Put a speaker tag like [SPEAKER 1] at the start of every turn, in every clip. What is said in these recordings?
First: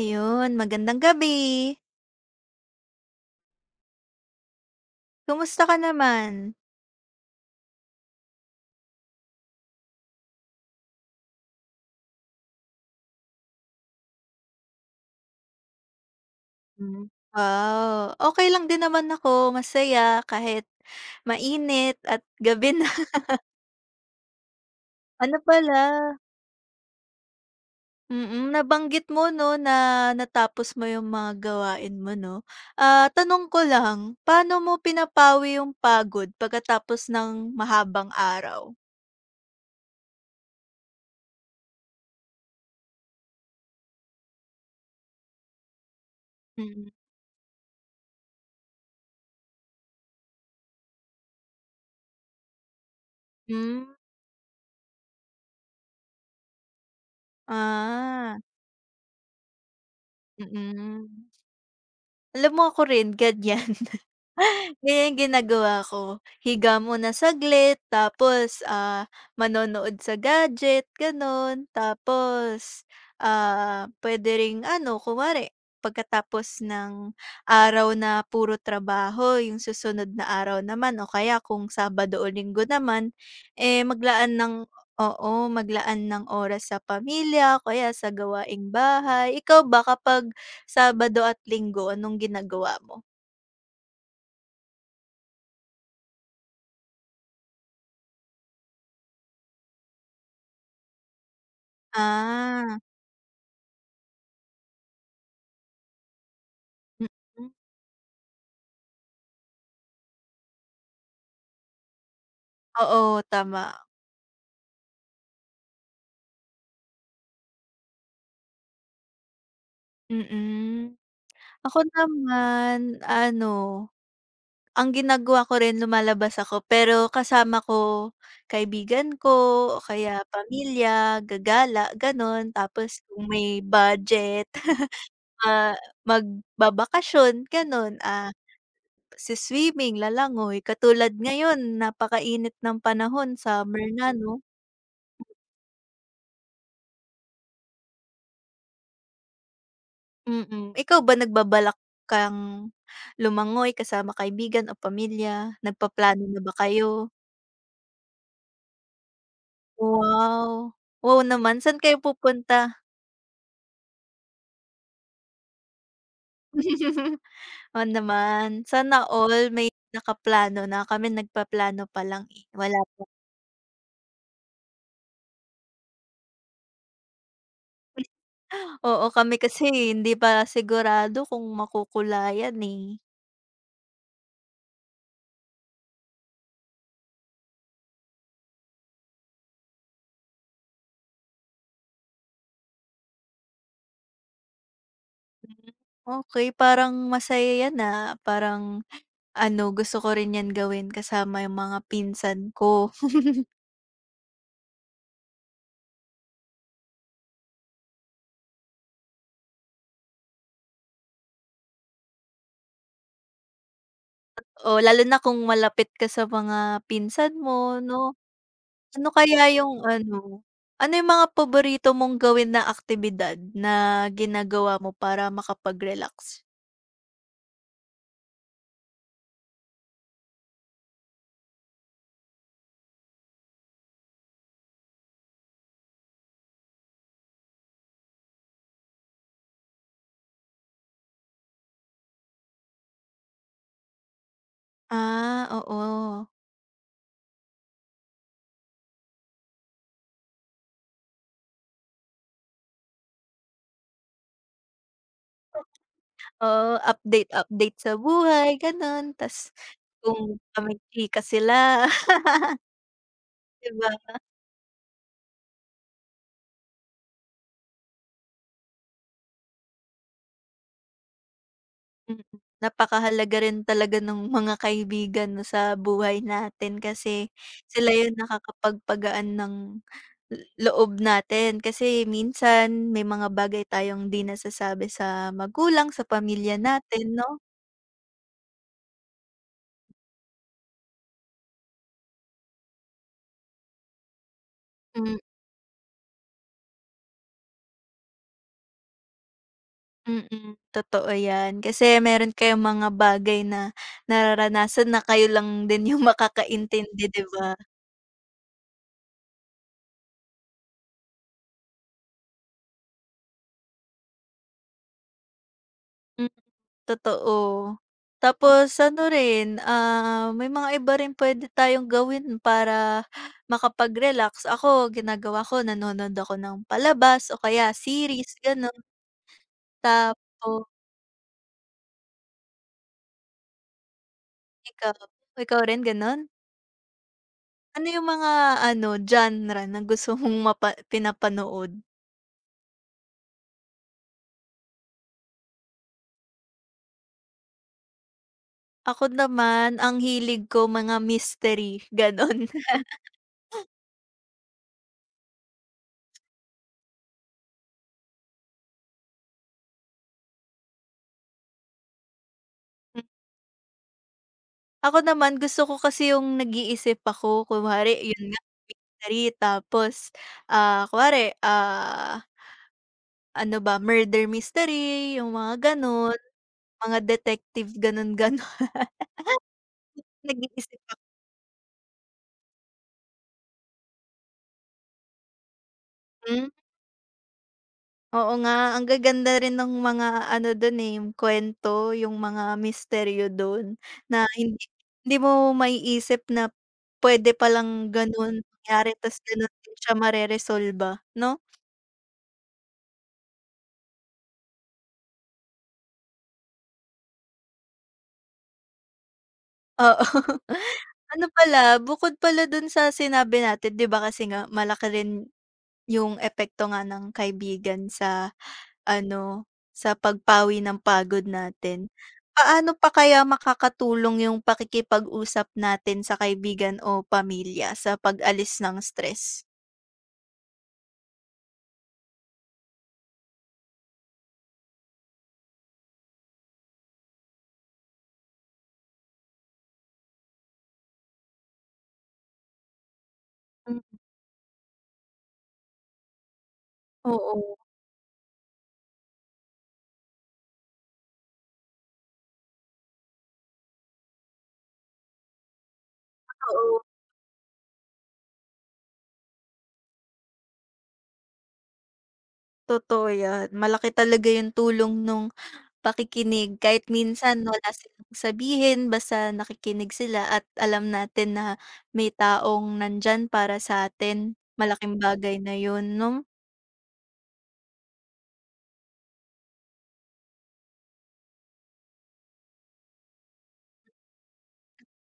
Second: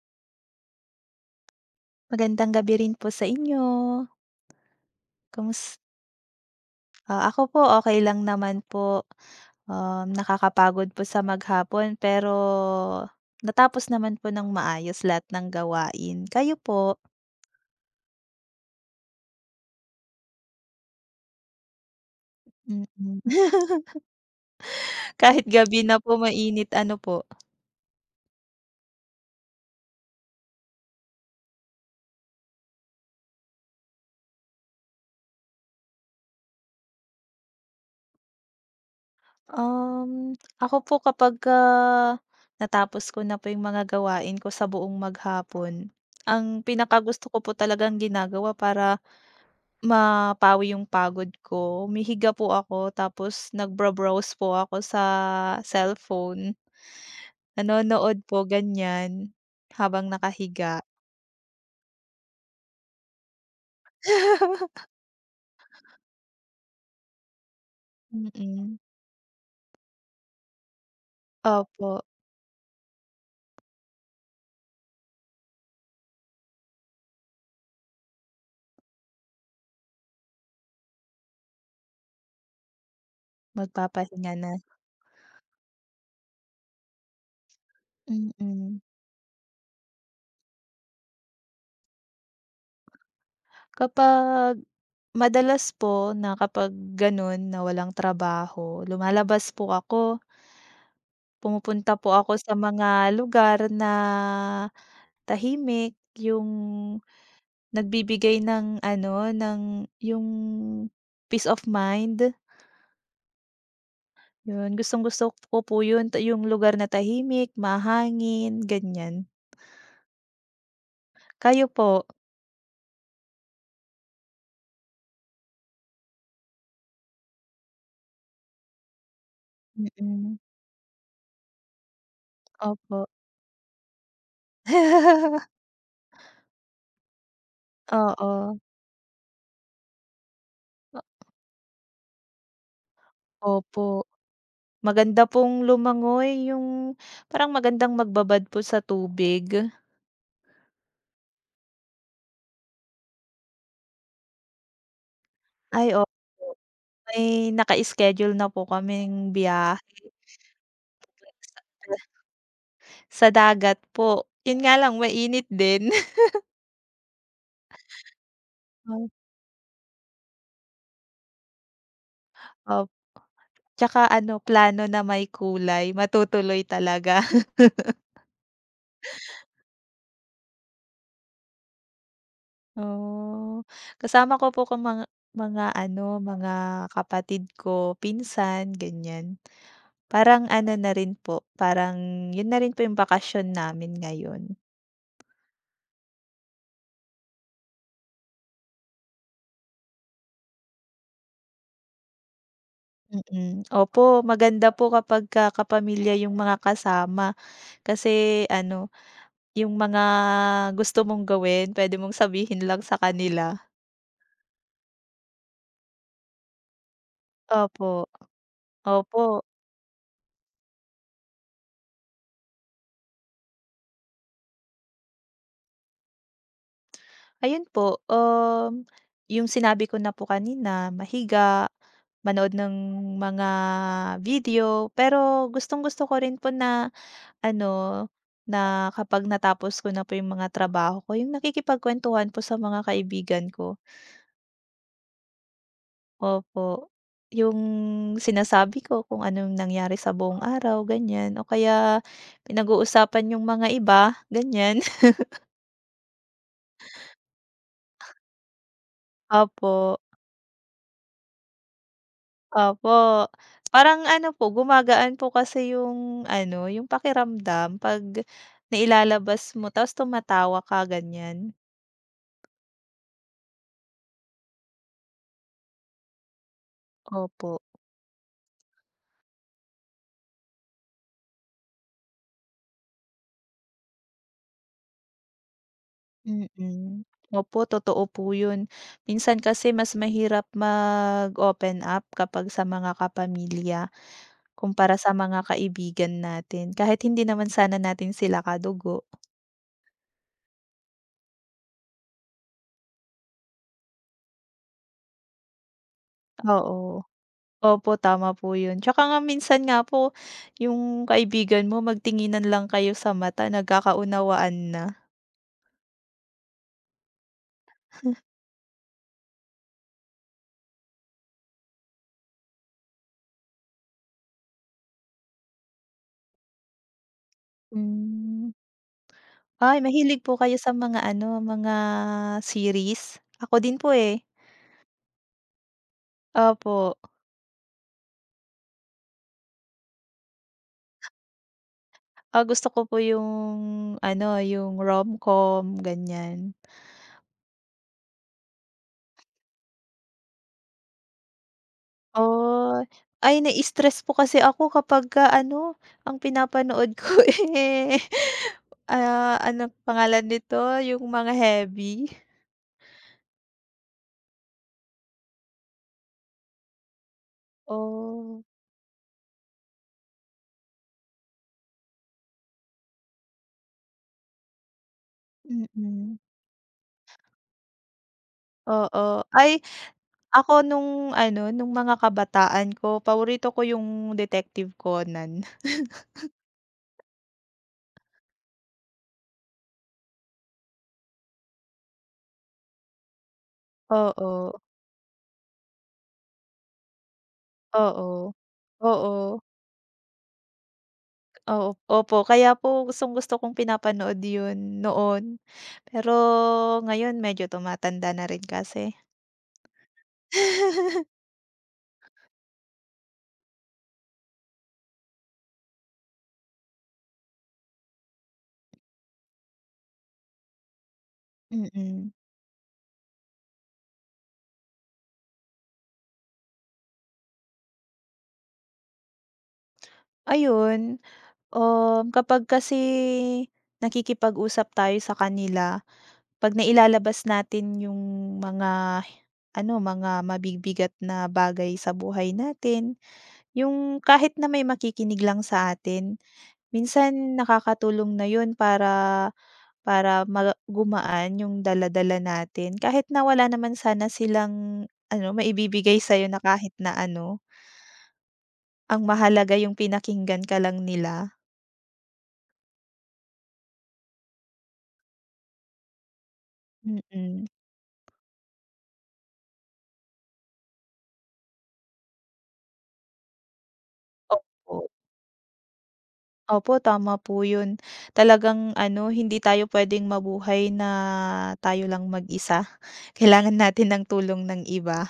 [SPEAKER 1] Ayun, magandang gabi.
[SPEAKER 2] Magandang gabi rin po sa inyo.
[SPEAKER 1] Kumusta ka
[SPEAKER 2] Kamus
[SPEAKER 1] naman?
[SPEAKER 2] ako po okey lang naman po. Nakakapagod po sa maghapon pero natapos naman po ng maayos lahat ng gawain. Kayo po?
[SPEAKER 1] Hmm. Wow, okey lang din naman ako, masaya kahit mainit at gabi na.
[SPEAKER 2] Mm.
[SPEAKER 1] Ano
[SPEAKER 2] Kahit gabi
[SPEAKER 1] pala,
[SPEAKER 2] na po mainit, ano po?
[SPEAKER 1] nabanggit mo 'no na natapos mo yung mga gawain mo 'no. Ah, tanong ko lang, paano mo pinapawi yung pagod pagkatapos ng mahabang araw?
[SPEAKER 2] Um, Ako po kapagka natapos ko na po yung mga gawain ko sa buong maghapon, ang
[SPEAKER 1] Mm.
[SPEAKER 2] pinakagusto ko po talagang ginagawa para mapawi yung pagod ko, humihiga po ako tapos
[SPEAKER 1] Hmm,
[SPEAKER 2] nagbo-browse po ako sa cellphone, nanonood
[SPEAKER 1] ah,
[SPEAKER 2] po ganyan, habang nakahiga.
[SPEAKER 1] mm. Alam mo ako rin ganyan. Ganyan yung ginagawa ko, higa muna saglit tapos,
[SPEAKER 2] Mm,
[SPEAKER 1] manonood sa gadget gano'n.
[SPEAKER 2] opo,
[SPEAKER 1] Tapos, puwede ring ano kunwari pagkatapos ng araw na puro trabaho yung susunod na araw naman o kaya kung Sabado o Linggo naman, eh,
[SPEAKER 2] magpapahinga
[SPEAKER 1] maglaan
[SPEAKER 2] na,
[SPEAKER 1] ng oo, maglaan ng oras sa pamilya o kaya sa gawaing
[SPEAKER 2] mm.
[SPEAKER 1] bahay. Ikaw ba kapag Sabado at Linggo anong ginagawa mo?
[SPEAKER 2] Kapag madalas po na kapag gano'n na walang trabaho, lumalabas po ako, pumupunta po ako sa
[SPEAKER 1] Ah.
[SPEAKER 2] mga lugar na tahimik, yung
[SPEAKER 1] Mm.
[SPEAKER 2] nagbibigay ng ano, ng yung peace of mind,
[SPEAKER 1] Oo, tama.
[SPEAKER 2] yun. Gustong-gusto ko po yun, ta yung lugar na tahimik, mahangin, ganyan.
[SPEAKER 1] Mm.
[SPEAKER 2] Kayo
[SPEAKER 1] Ako
[SPEAKER 2] po?
[SPEAKER 1] naman ano, ang ginagawa ko rin lumalabas ako pero kasama ko kaibigan ko o
[SPEAKER 2] Mm,
[SPEAKER 1] kaya
[SPEAKER 2] mm,
[SPEAKER 1] pamilya, gagala, gano'n. Tapos
[SPEAKER 2] opo.
[SPEAKER 1] kung may budget, ah, magbabakasyon gano'n,
[SPEAKER 2] Oo,
[SPEAKER 1] si-swimming, lalangoy. Katulad ngayon napakainit ng panahon, summer
[SPEAKER 2] opo.
[SPEAKER 1] na 'no?
[SPEAKER 2] Maganda pong lumangoy, yung parang magandang magbabad po sa tubig.
[SPEAKER 1] Mm. Ikaw ba nagbabalak kang lumangoy kasama kaibigan o pamilya?
[SPEAKER 2] Ay, opo.
[SPEAKER 1] Nagpaplano na ba kayo?
[SPEAKER 2] May naka-schedule na po kaming biyahe
[SPEAKER 1] Wow! Wow naman,
[SPEAKER 2] papunta
[SPEAKER 1] saan kayo
[SPEAKER 2] sa
[SPEAKER 1] pupunta?
[SPEAKER 2] dagat po. Yun nga lang mainit din.
[SPEAKER 1] Oo naman, sana all may nakaplano na, kami nagpaplano pa lang, eh, wala
[SPEAKER 2] Opo.
[SPEAKER 1] pa.
[SPEAKER 2] Tsaka ano, plano na may kulay, matutuloy talaga.
[SPEAKER 1] Oo, kami kasi hindi pa sigurado kung makukulayan, eh.
[SPEAKER 2] Oh, kasama ko po kung mga ano, mga kapatid ko, pinsan, ganyan. Parang ano na rin po, parang yun na rin po yung bakasyon namin ngayon.
[SPEAKER 1] Okey, parang masaya yan, parang ano, gusto ko rin yan gawin kasama yung mga pinsan ko.
[SPEAKER 2] Mm, opo, maganda po kapagka kapamilya yung mga kasama, kasi ano, yung mga gusto mong gawin pwede mong sabihin lang sa kanila.
[SPEAKER 1] Oo, lalo na kung malapit ka sa mga pinsan mo
[SPEAKER 2] Opo,
[SPEAKER 1] 'no? Ano
[SPEAKER 2] opo.
[SPEAKER 1] kaya yung ano, ano yung mga paborito mong gawin na aktibidad na ginagawa mo para makapag-relax?
[SPEAKER 2] Ayun po, yung sinabi ko na po kanina, mahiga, manood ng mga video, pero gustong-gusto ko rin po na ano, na kapag natapos ko na po yung mga trabaho ko, yung nakikipagkuwentuhan po sa mga kaibigan ko.
[SPEAKER 1] Ah, oo.
[SPEAKER 2] Opo. Yung sinasabi ko kung anong nangyari sa buong araw, ganyan. O kaya pinag-uusapan yung mga iba, ganyan.
[SPEAKER 1] Oo, update update sa buhay gano'n, ta's
[SPEAKER 2] Opo.
[SPEAKER 1] kung kami chika sila,
[SPEAKER 2] Opo,
[SPEAKER 1] 'di ba?
[SPEAKER 2] parang ano po, gumagaan po kasi yung ano, yung pakiramdam 'pag nailalabas mo tapos tumatawa ka ganyan.
[SPEAKER 1] Mm, napakahalaga rin talaga ng mga kaibigan 'no, sa buhay natin kasi
[SPEAKER 2] Opo,
[SPEAKER 1] sila yung nakakapagpagaan ng loob natin. Kasi minsan may mga bagay tayong 'di nasasabi sa magulang, sa pamilya
[SPEAKER 2] mm.
[SPEAKER 1] natin 'no?
[SPEAKER 2] Opo, totoo po yun. Minsan kasi mas mahirap mag-open up kapag sa mga kapamilya kumpara
[SPEAKER 1] Hmm,
[SPEAKER 2] sa
[SPEAKER 1] mm,
[SPEAKER 2] mga kaibigan natin kahit hindi naman sana natin sila kadugo.
[SPEAKER 1] Mm-mm. Totoo 'yan. Kasi meron kayong mga bagay na nararanasan na kayo lang din yung
[SPEAKER 2] Oo.
[SPEAKER 1] makakaintindi, 'di ba?
[SPEAKER 2] Opo, tama po yun. Tsaka nga minsan nga po yung kaibigan mo magtinginan lang kayo sa mata, nagkakaunawaan na.
[SPEAKER 1] Totoo. Tapos ano rin, may mga iba rin puwede tayong gawin para makapag-relax. Ako ginagawa ko nanonood ako ng palabas o kaya series
[SPEAKER 2] Hmm.
[SPEAKER 1] gano'n.
[SPEAKER 2] Ay, mahilig po kayo
[SPEAKER 1] tapos
[SPEAKER 2] sa mga ano, mga series? Ako din po, eh.
[SPEAKER 1] ikaw, ikaw rin gano'n?
[SPEAKER 2] Opo.
[SPEAKER 1] Ano yung mga ano, genre na gusto mong pinapanood?
[SPEAKER 2] Ah, gusto ko po yung ano, yung rom-com ganyan.
[SPEAKER 1] Ako naman ang hilig ko mga mystery, gano'n.
[SPEAKER 2] Oh, ay, nai-stress po kasi ako kapagka ano, ang pinapanood ko, eh, ah, ano pangalan nito, yung mga heavy.
[SPEAKER 1] Ako naman gusto ko kasi yung nag-iisip ako kunwari yun nga
[SPEAKER 2] Oh.
[SPEAKER 1] mystery tapos, kunwari, ano ba murder mystery yung mga
[SPEAKER 2] Mm,
[SPEAKER 1] ganon, mga detective ganon ganon.
[SPEAKER 2] oo. Ay, ako
[SPEAKER 1] Nag-iisip ako.
[SPEAKER 2] nung ano, nung mga kabataan ko paborito ko yung Detective Conan.
[SPEAKER 1] hmm, Oo nga ang gaganda rin ng mga ano dun, eh, yung kwento yung mga misteryo dun na
[SPEAKER 2] Oo,
[SPEAKER 1] hindi hindi mo maiisip na pwede palang
[SPEAKER 2] oo,
[SPEAKER 1] ganun mangyari tas
[SPEAKER 2] oo,
[SPEAKER 1] ganun din siya mareresolba, 'no?
[SPEAKER 2] oo, opo. Kaya po gustong-gusto kong pinapanood yun noon. Pero ngayon medyo tumatanda na rin kasi.
[SPEAKER 1] Oo. Ano pala, bukod pala dun sa sinabi natin 'di ba kasi nga malaki rin yung epekto nga ng kaibigan sa ano, sa pagpawi ng pagod natin.
[SPEAKER 2] Mm.
[SPEAKER 1] Paano pa kaya makakatulong yung pakikipag-usap natin sa kaibigan o pamilya sa pag-alis ng stress?
[SPEAKER 2] Ayun, kapag kasi nakikipag-usap tayo sa kanila, 'pag nailalabas natin yung mga ano, mga mabibigat na bagay sa buhay natin,
[SPEAKER 1] Hmm.
[SPEAKER 2] yung kahit na may makikinig lang sa atin, minsan
[SPEAKER 1] Oo,
[SPEAKER 2] nakakatulong na yun para para ma gumaan yung dala-dala natin. Kahit na wala naman sana silang ano, maibibigay sa'yo na kahit
[SPEAKER 1] oo,
[SPEAKER 2] na ano, ang mahalaga yung pinakinggan ka lang nila.
[SPEAKER 1] totoo yan. Malaki talaga yung tulong nung pakikinig kahit minsan
[SPEAKER 2] Mm,
[SPEAKER 1] wala silang sabihin basta nakikinig sila at alam natin na may taong nandiyan para sa atin,
[SPEAKER 2] opo.
[SPEAKER 1] malaking bagay na yun 'no?
[SPEAKER 2] Opo, tama po yun. Talagang ano, hindi tayo puwedeng mabuhay na tayo lang mag-isa. Kailangan natin ng tulong ng iba.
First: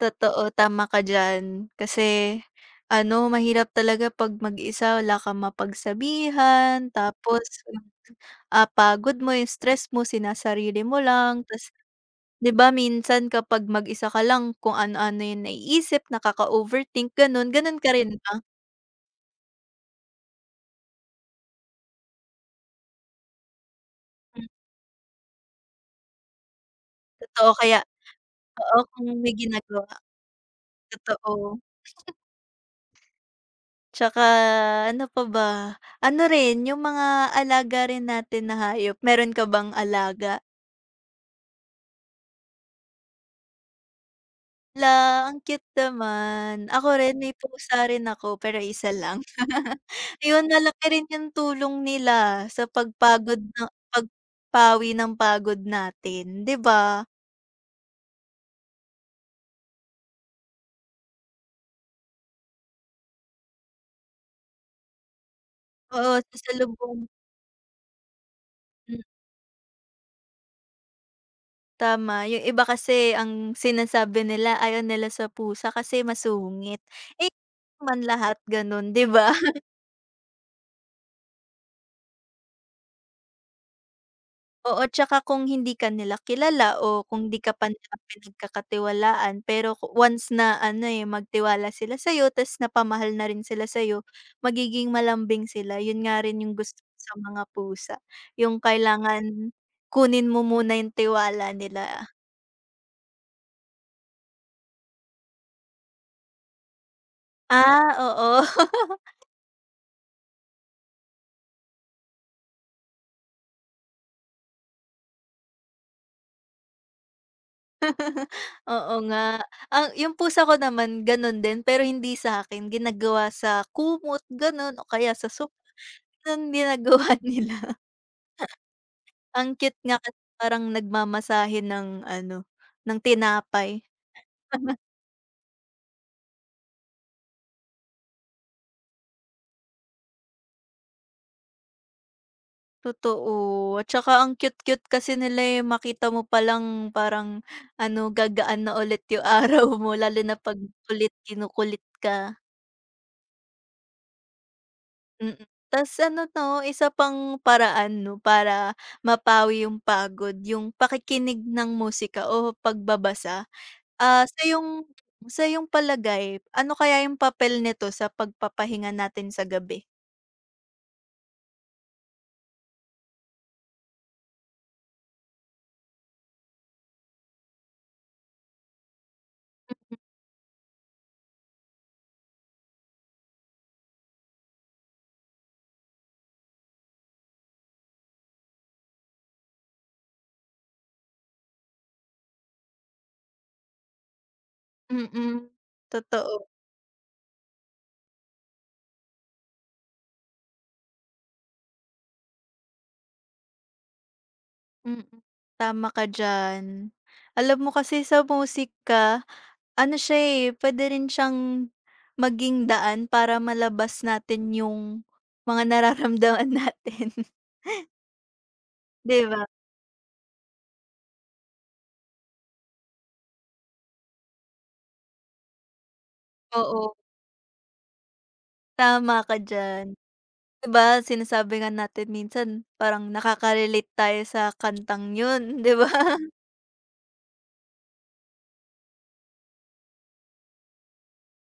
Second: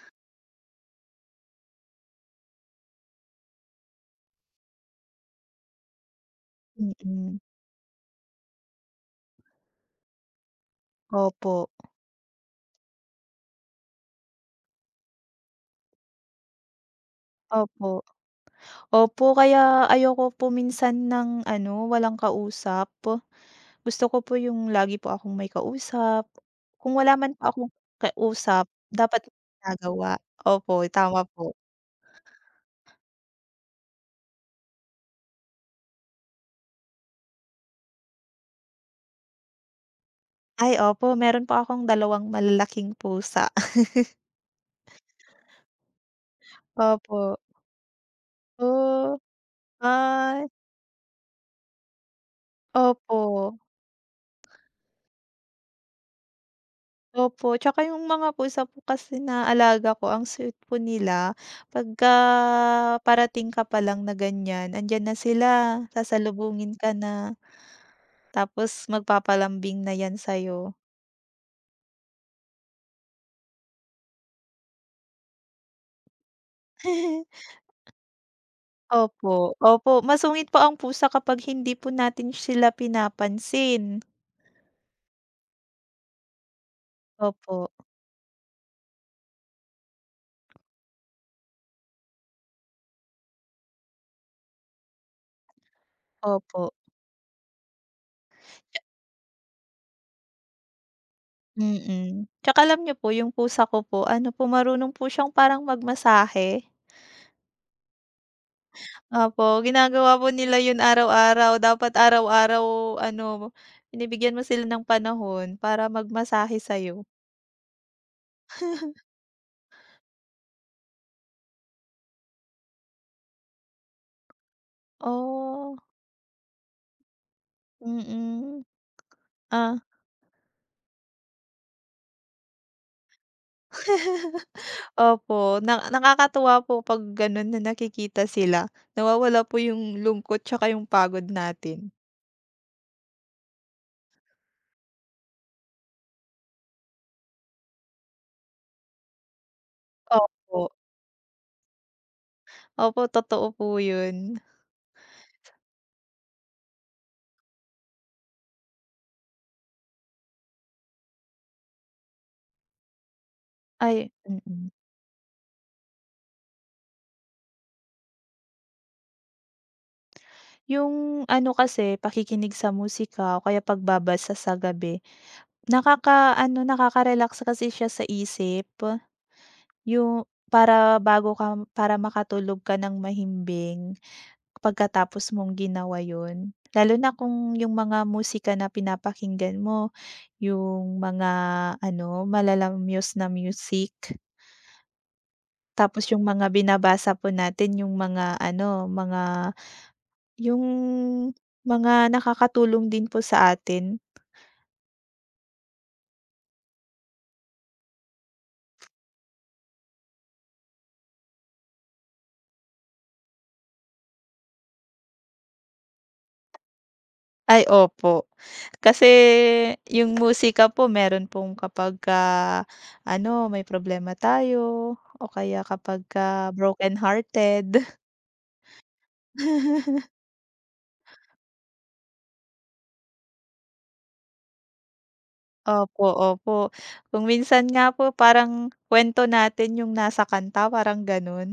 [SPEAKER 1] Totoo, tama ka diyan. Kasi ano, mahirap talaga 'pag mag-isa wala kang mapagsabihan
[SPEAKER 2] Mm,
[SPEAKER 1] tapos, pagod mo, yung stress mo sinasarili mo lang ta's
[SPEAKER 2] opo,
[SPEAKER 1] 'di ba minsan kapag mag-isa ka lang kung ano-ano yung naiisip nakaka-overthink gano'n, gano'n ka
[SPEAKER 2] opo.
[SPEAKER 1] rin ba?
[SPEAKER 2] Opo, kaya ayoko po minsan ng ano, walang kausap. Gusto ko po
[SPEAKER 1] Hmm,
[SPEAKER 2] yung lagi po akong may kausap. Kung wala man po
[SPEAKER 1] totoo
[SPEAKER 2] akong
[SPEAKER 1] kaya.
[SPEAKER 2] kausap,
[SPEAKER 1] Oo, kung
[SPEAKER 2] dapat
[SPEAKER 1] may ginagawa,
[SPEAKER 2] ginagawa. Opo, tama po.
[SPEAKER 1] totoo. Tsaka ano pa ba, ano rin yung mga alaga rin natin na hayop, meron ka bang alaga?
[SPEAKER 2] Ay, opo, meron po akong dalawang malalaking pusa.
[SPEAKER 1] Hala, ang cute naman. Ako rin may
[SPEAKER 2] Opo.
[SPEAKER 1] pusa rin ako pero isa lang.
[SPEAKER 2] Oh,
[SPEAKER 1] Yun
[SPEAKER 2] ay.
[SPEAKER 1] malaki rin yung tulong nila sa pagpagod
[SPEAKER 2] Opo,
[SPEAKER 1] na pagpawi ng pagod natin, 'di ba?
[SPEAKER 2] opo. Tsaka yung mga pusa po kasi na alaga ko ang sweet po nila, pagka parating ka pa lang na ganyan, andiyan na sila,
[SPEAKER 1] Oo,
[SPEAKER 2] sasalubungin ka
[SPEAKER 1] sasalubong.
[SPEAKER 2] na, tapos magpapalambing na yan sa'yo.
[SPEAKER 1] Tama, yung iba kasi ang sinasabi nila ayaw nila sa pusa kasi masungit. Eh, man lahat gano'n, 'di ba?
[SPEAKER 2] Opo, opo. Masungit po ang pusa kapag hindi po natin sila pinapansin.
[SPEAKER 1] Oo, tsaka kung hindi ka nila kilala o kung 'di
[SPEAKER 2] Opo,
[SPEAKER 1] ka pa nila pinagkakatiwalaan pero once na ano, eh, magtiwala sila sa'yo ta's napamahal na rin sila sa'yo, magiging malambing sila. Yun nga rin yung
[SPEAKER 2] opo,
[SPEAKER 1] gusto ko sa mga pusa, yung kailangan kunin mo muna yung tiwala nila.
[SPEAKER 2] mm. Tsaka alam niyo po yung pusa ko po, ano po, marunong po siyang parang magmasahe.
[SPEAKER 1] Ah, oo.
[SPEAKER 2] Opo, ginagawa po nila yun araw-araw. Dapat araw-araw ano, binibigyan mo sila ng panahon para magmasahe sa'yo.
[SPEAKER 1] Oo nga. Yung pusa ko naman gano'n din, pero hindi sa akin ginagawa sa kumot gano'n o kaya sa sofa,
[SPEAKER 2] Oh,
[SPEAKER 1] gano'n ginagawa nila.
[SPEAKER 2] mm.
[SPEAKER 1] Ang
[SPEAKER 2] Ah,
[SPEAKER 1] cute nga kasi parang nagmamasahe ng ano, ng tinapay.
[SPEAKER 2] opo. Na nakakatuwa po 'pag gano'n na nakikita sila. Nawawala po yung lungkot tsaka yung pagod natin.
[SPEAKER 1] Totoo, at saka ang cute-cute kasi nila, eh, makita mo palang parang ano, gagaan na ulit yung araw mo lalo na 'pag
[SPEAKER 2] Opo.
[SPEAKER 1] kinukulit ka.
[SPEAKER 2] Opo, totoo po yun.
[SPEAKER 1] Mm. Tas ano 'to, isa pang paraan 'no, para mapawi yung pagod, yung pakikinig ng musika o pagbabasa.
[SPEAKER 2] Ay,
[SPEAKER 1] Ah, sa
[SPEAKER 2] mm.
[SPEAKER 1] iyong sa iyong palagay, ano kaya yung papel nito sa pagpapahinga natin sa gabi?
[SPEAKER 2] Yung ano kasi, pakikinig sa musika o kaya pagbabasa sa gabi, nakakaano, nakaka-relax kasi siya sa isip. Yung para bago ka para makatulog ka ng mahimbing pagkatapos mong ginawa yun. Lalo na kung yung mga musika na pinapakinggan mo, yung mga ano, malalamyos na music.
[SPEAKER 1] Mm,
[SPEAKER 2] Tapos yung
[SPEAKER 1] totoo.
[SPEAKER 2] mga binabasa po natin, yung mga ano, mga yung mga nakakatulong din po sa atin.
[SPEAKER 1] Mm, tama ka diyan. Alam mo kasi sa musika, ano siya, eh, puwede rin siyang maging daan para malabas natin yung mga nararamdaman natin,
[SPEAKER 2] Ay, opo. Kasi
[SPEAKER 1] 'di ba?
[SPEAKER 2] yung musika po meron pong kapagka ano, may problema tayo o kaya kapag kapagka
[SPEAKER 1] Oo,
[SPEAKER 2] brokenhearted.
[SPEAKER 1] tama ka diyan. 'Di ba sinasabi nga natin minsan parang nakaka-relate tayo sa kantang yun, 'di ba?
[SPEAKER 2] Opo, opo. Kung minsan nga po parang kuwento natin yung nasa kanta, parang gano'n.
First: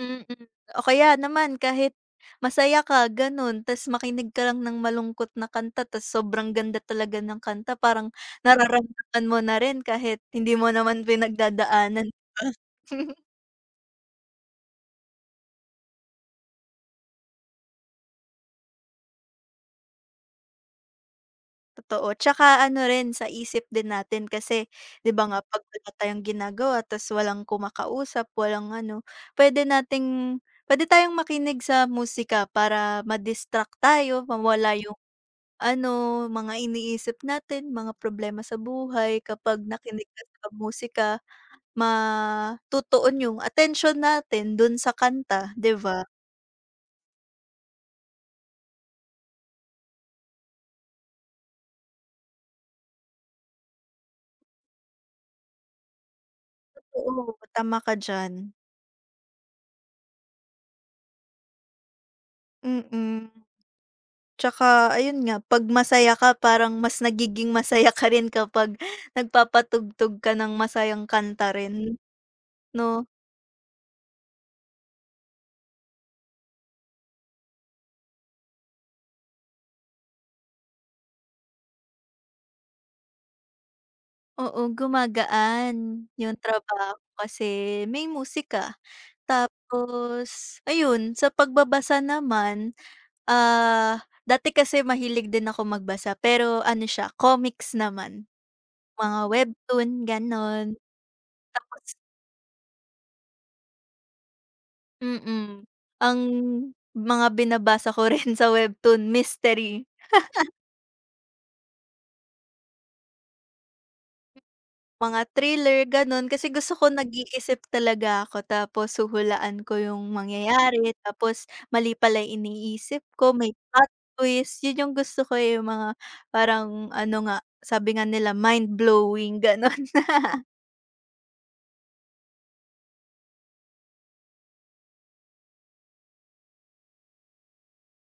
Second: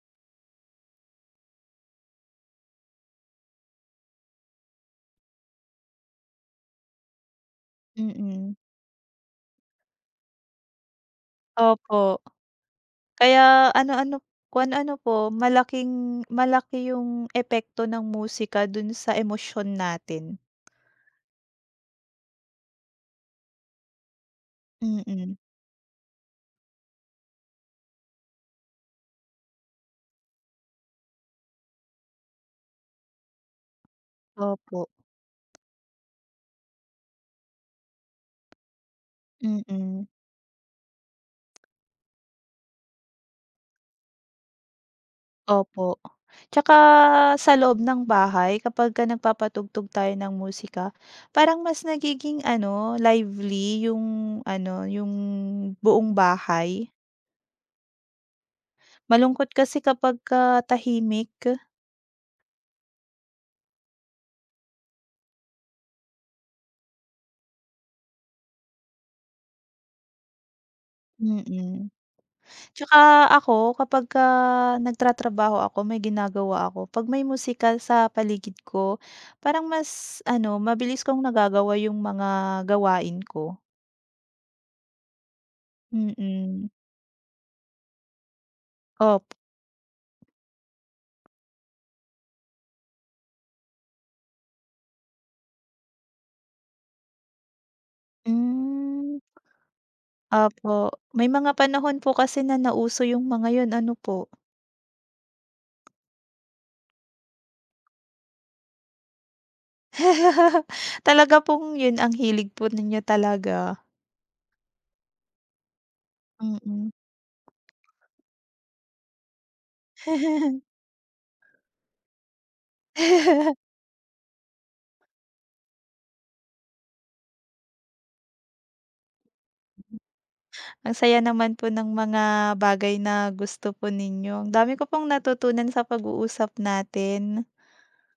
[SPEAKER 1] Mm. O kaya naman kahit masaya ka gano'n ta's makinig ka lang ng malungkot na kanta ta's sobrang ganda talaga ng kanta parang
[SPEAKER 2] Mm.
[SPEAKER 1] nararamdaman mo na rin kahit hindi mo naman pinagdadaanan,
[SPEAKER 2] Opo.
[SPEAKER 1] 'di ba?
[SPEAKER 2] Kaya ano-ano kung ano po, malaking malaki yung epekto ng musika dun sa emosyon natin.
[SPEAKER 1] Totoo, tsaka ano rin sa isip din natin kasi 'di ba
[SPEAKER 2] Mm.
[SPEAKER 1] nga 'pag wala tayong ginagawa ta's walang kumakausap, walang ano, puwede nating puwede tayong makinig sa musika para ma-distract tayo, mawala
[SPEAKER 2] Opo.
[SPEAKER 1] yung ano, mga iniisip natin, mga problema sa buhay. Kapag nakinig
[SPEAKER 2] Mm.
[SPEAKER 1] ka sa musika, matutuon yung attention natin dun sa kanta, 'di
[SPEAKER 2] Opo.
[SPEAKER 1] ba?
[SPEAKER 2] Tsaka sa loob ng bahay kapagka nagpapatugtog tayo ng musika, parang mas nagiging ano, lively yung ano, yung buong bahay.
[SPEAKER 1] Totoo, tama ka diyan.
[SPEAKER 2] Malungkot kasi kapagka tahimik.
[SPEAKER 1] Mm. Tsaka ayun nga, 'pag masaya ka parang mas nagiging masaya ka rin kapag nagpapatugtog ka ng masayang kanta rin
[SPEAKER 2] Mm.
[SPEAKER 1] 'no?
[SPEAKER 2] Tsaka ako kapagka nagtratrabaho ako, may ginagawa ako, 'pag may musika sa paligid ko, parang mas ano, mabilis kong nagagawa yung mga gawain ko.
[SPEAKER 1] Oo, gumagaan yung
[SPEAKER 2] Mm.
[SPEAKER 1] trabaho kasi may musika.
[SPEAKER 2] Op
[SPEAKER 1] Tapos ayun, sa pagbabasa naman, ah, dati kasi mahilig din ako magbasa pero ano siya, comics naman,
[SPEAKER 2] hmm.
[SPEAKER 1] mga webtoon gano'n.
[SPEAKER 2] Opo, may mga panahon
[SPEAKER 1] Tapos,
[SPEAKER 2] po kasi na nauso yung mga yun ano po.
[SPEAKER 1] mm, ang mga binabasa ko rin sa webtoon, mystery.
[SPEAKER 2] Talaga pong yun ang hilig po ninyo talaga,
[SPEAKER 1] Mga thriller gano'n kasi gusto ko
[SPEAKER 2] mm.
[SPEAKER 1] nag-iisip talaga ako tapos huhulaan ko yung mangyayari tapos mali pala yung iniisip ko, may plot twist, yun yung gusto ko, eh, yung mga parang ano nga, sabi nga nila mind-blowing gano'n.
[SPEAKER 2] Ang saya naman po ng mga bagay na gusto po ninyo. Ang dami ko pong natutunan sa pag-uusap natin.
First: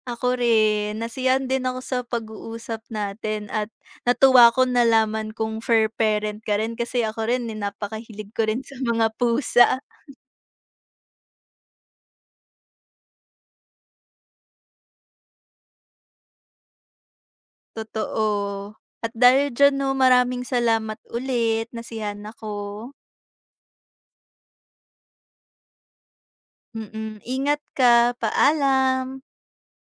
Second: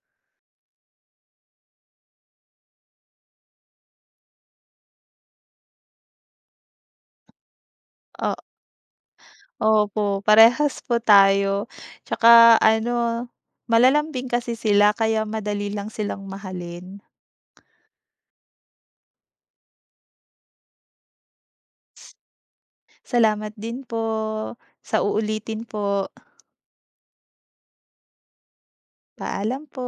[SPEAKER 1] Ako rin, nasiyahan din ako sa pag-uusap natin at natuwa ko nalaman kung fair parent ka rin kasi ako rin, eh, napakahilig
[SPEAKER 2] O,
[SPEAKER 1] ko rin sa mga pusa.
[SPEAKER 2] opo, parehas po tayo. Tsaka ano, malalambing kasi sila kaya madali lang silang mahalin.
[SPEAKER 1] Totoo. At dahil diyan 'no, maraming salamat ulit, nasiyahan ako.
[SPEAKER 2] Salamat din po, sa uulitin po.
[SPEAKER 1] Ingat ka, paalam.
[SPEAKER 2] Paalam po.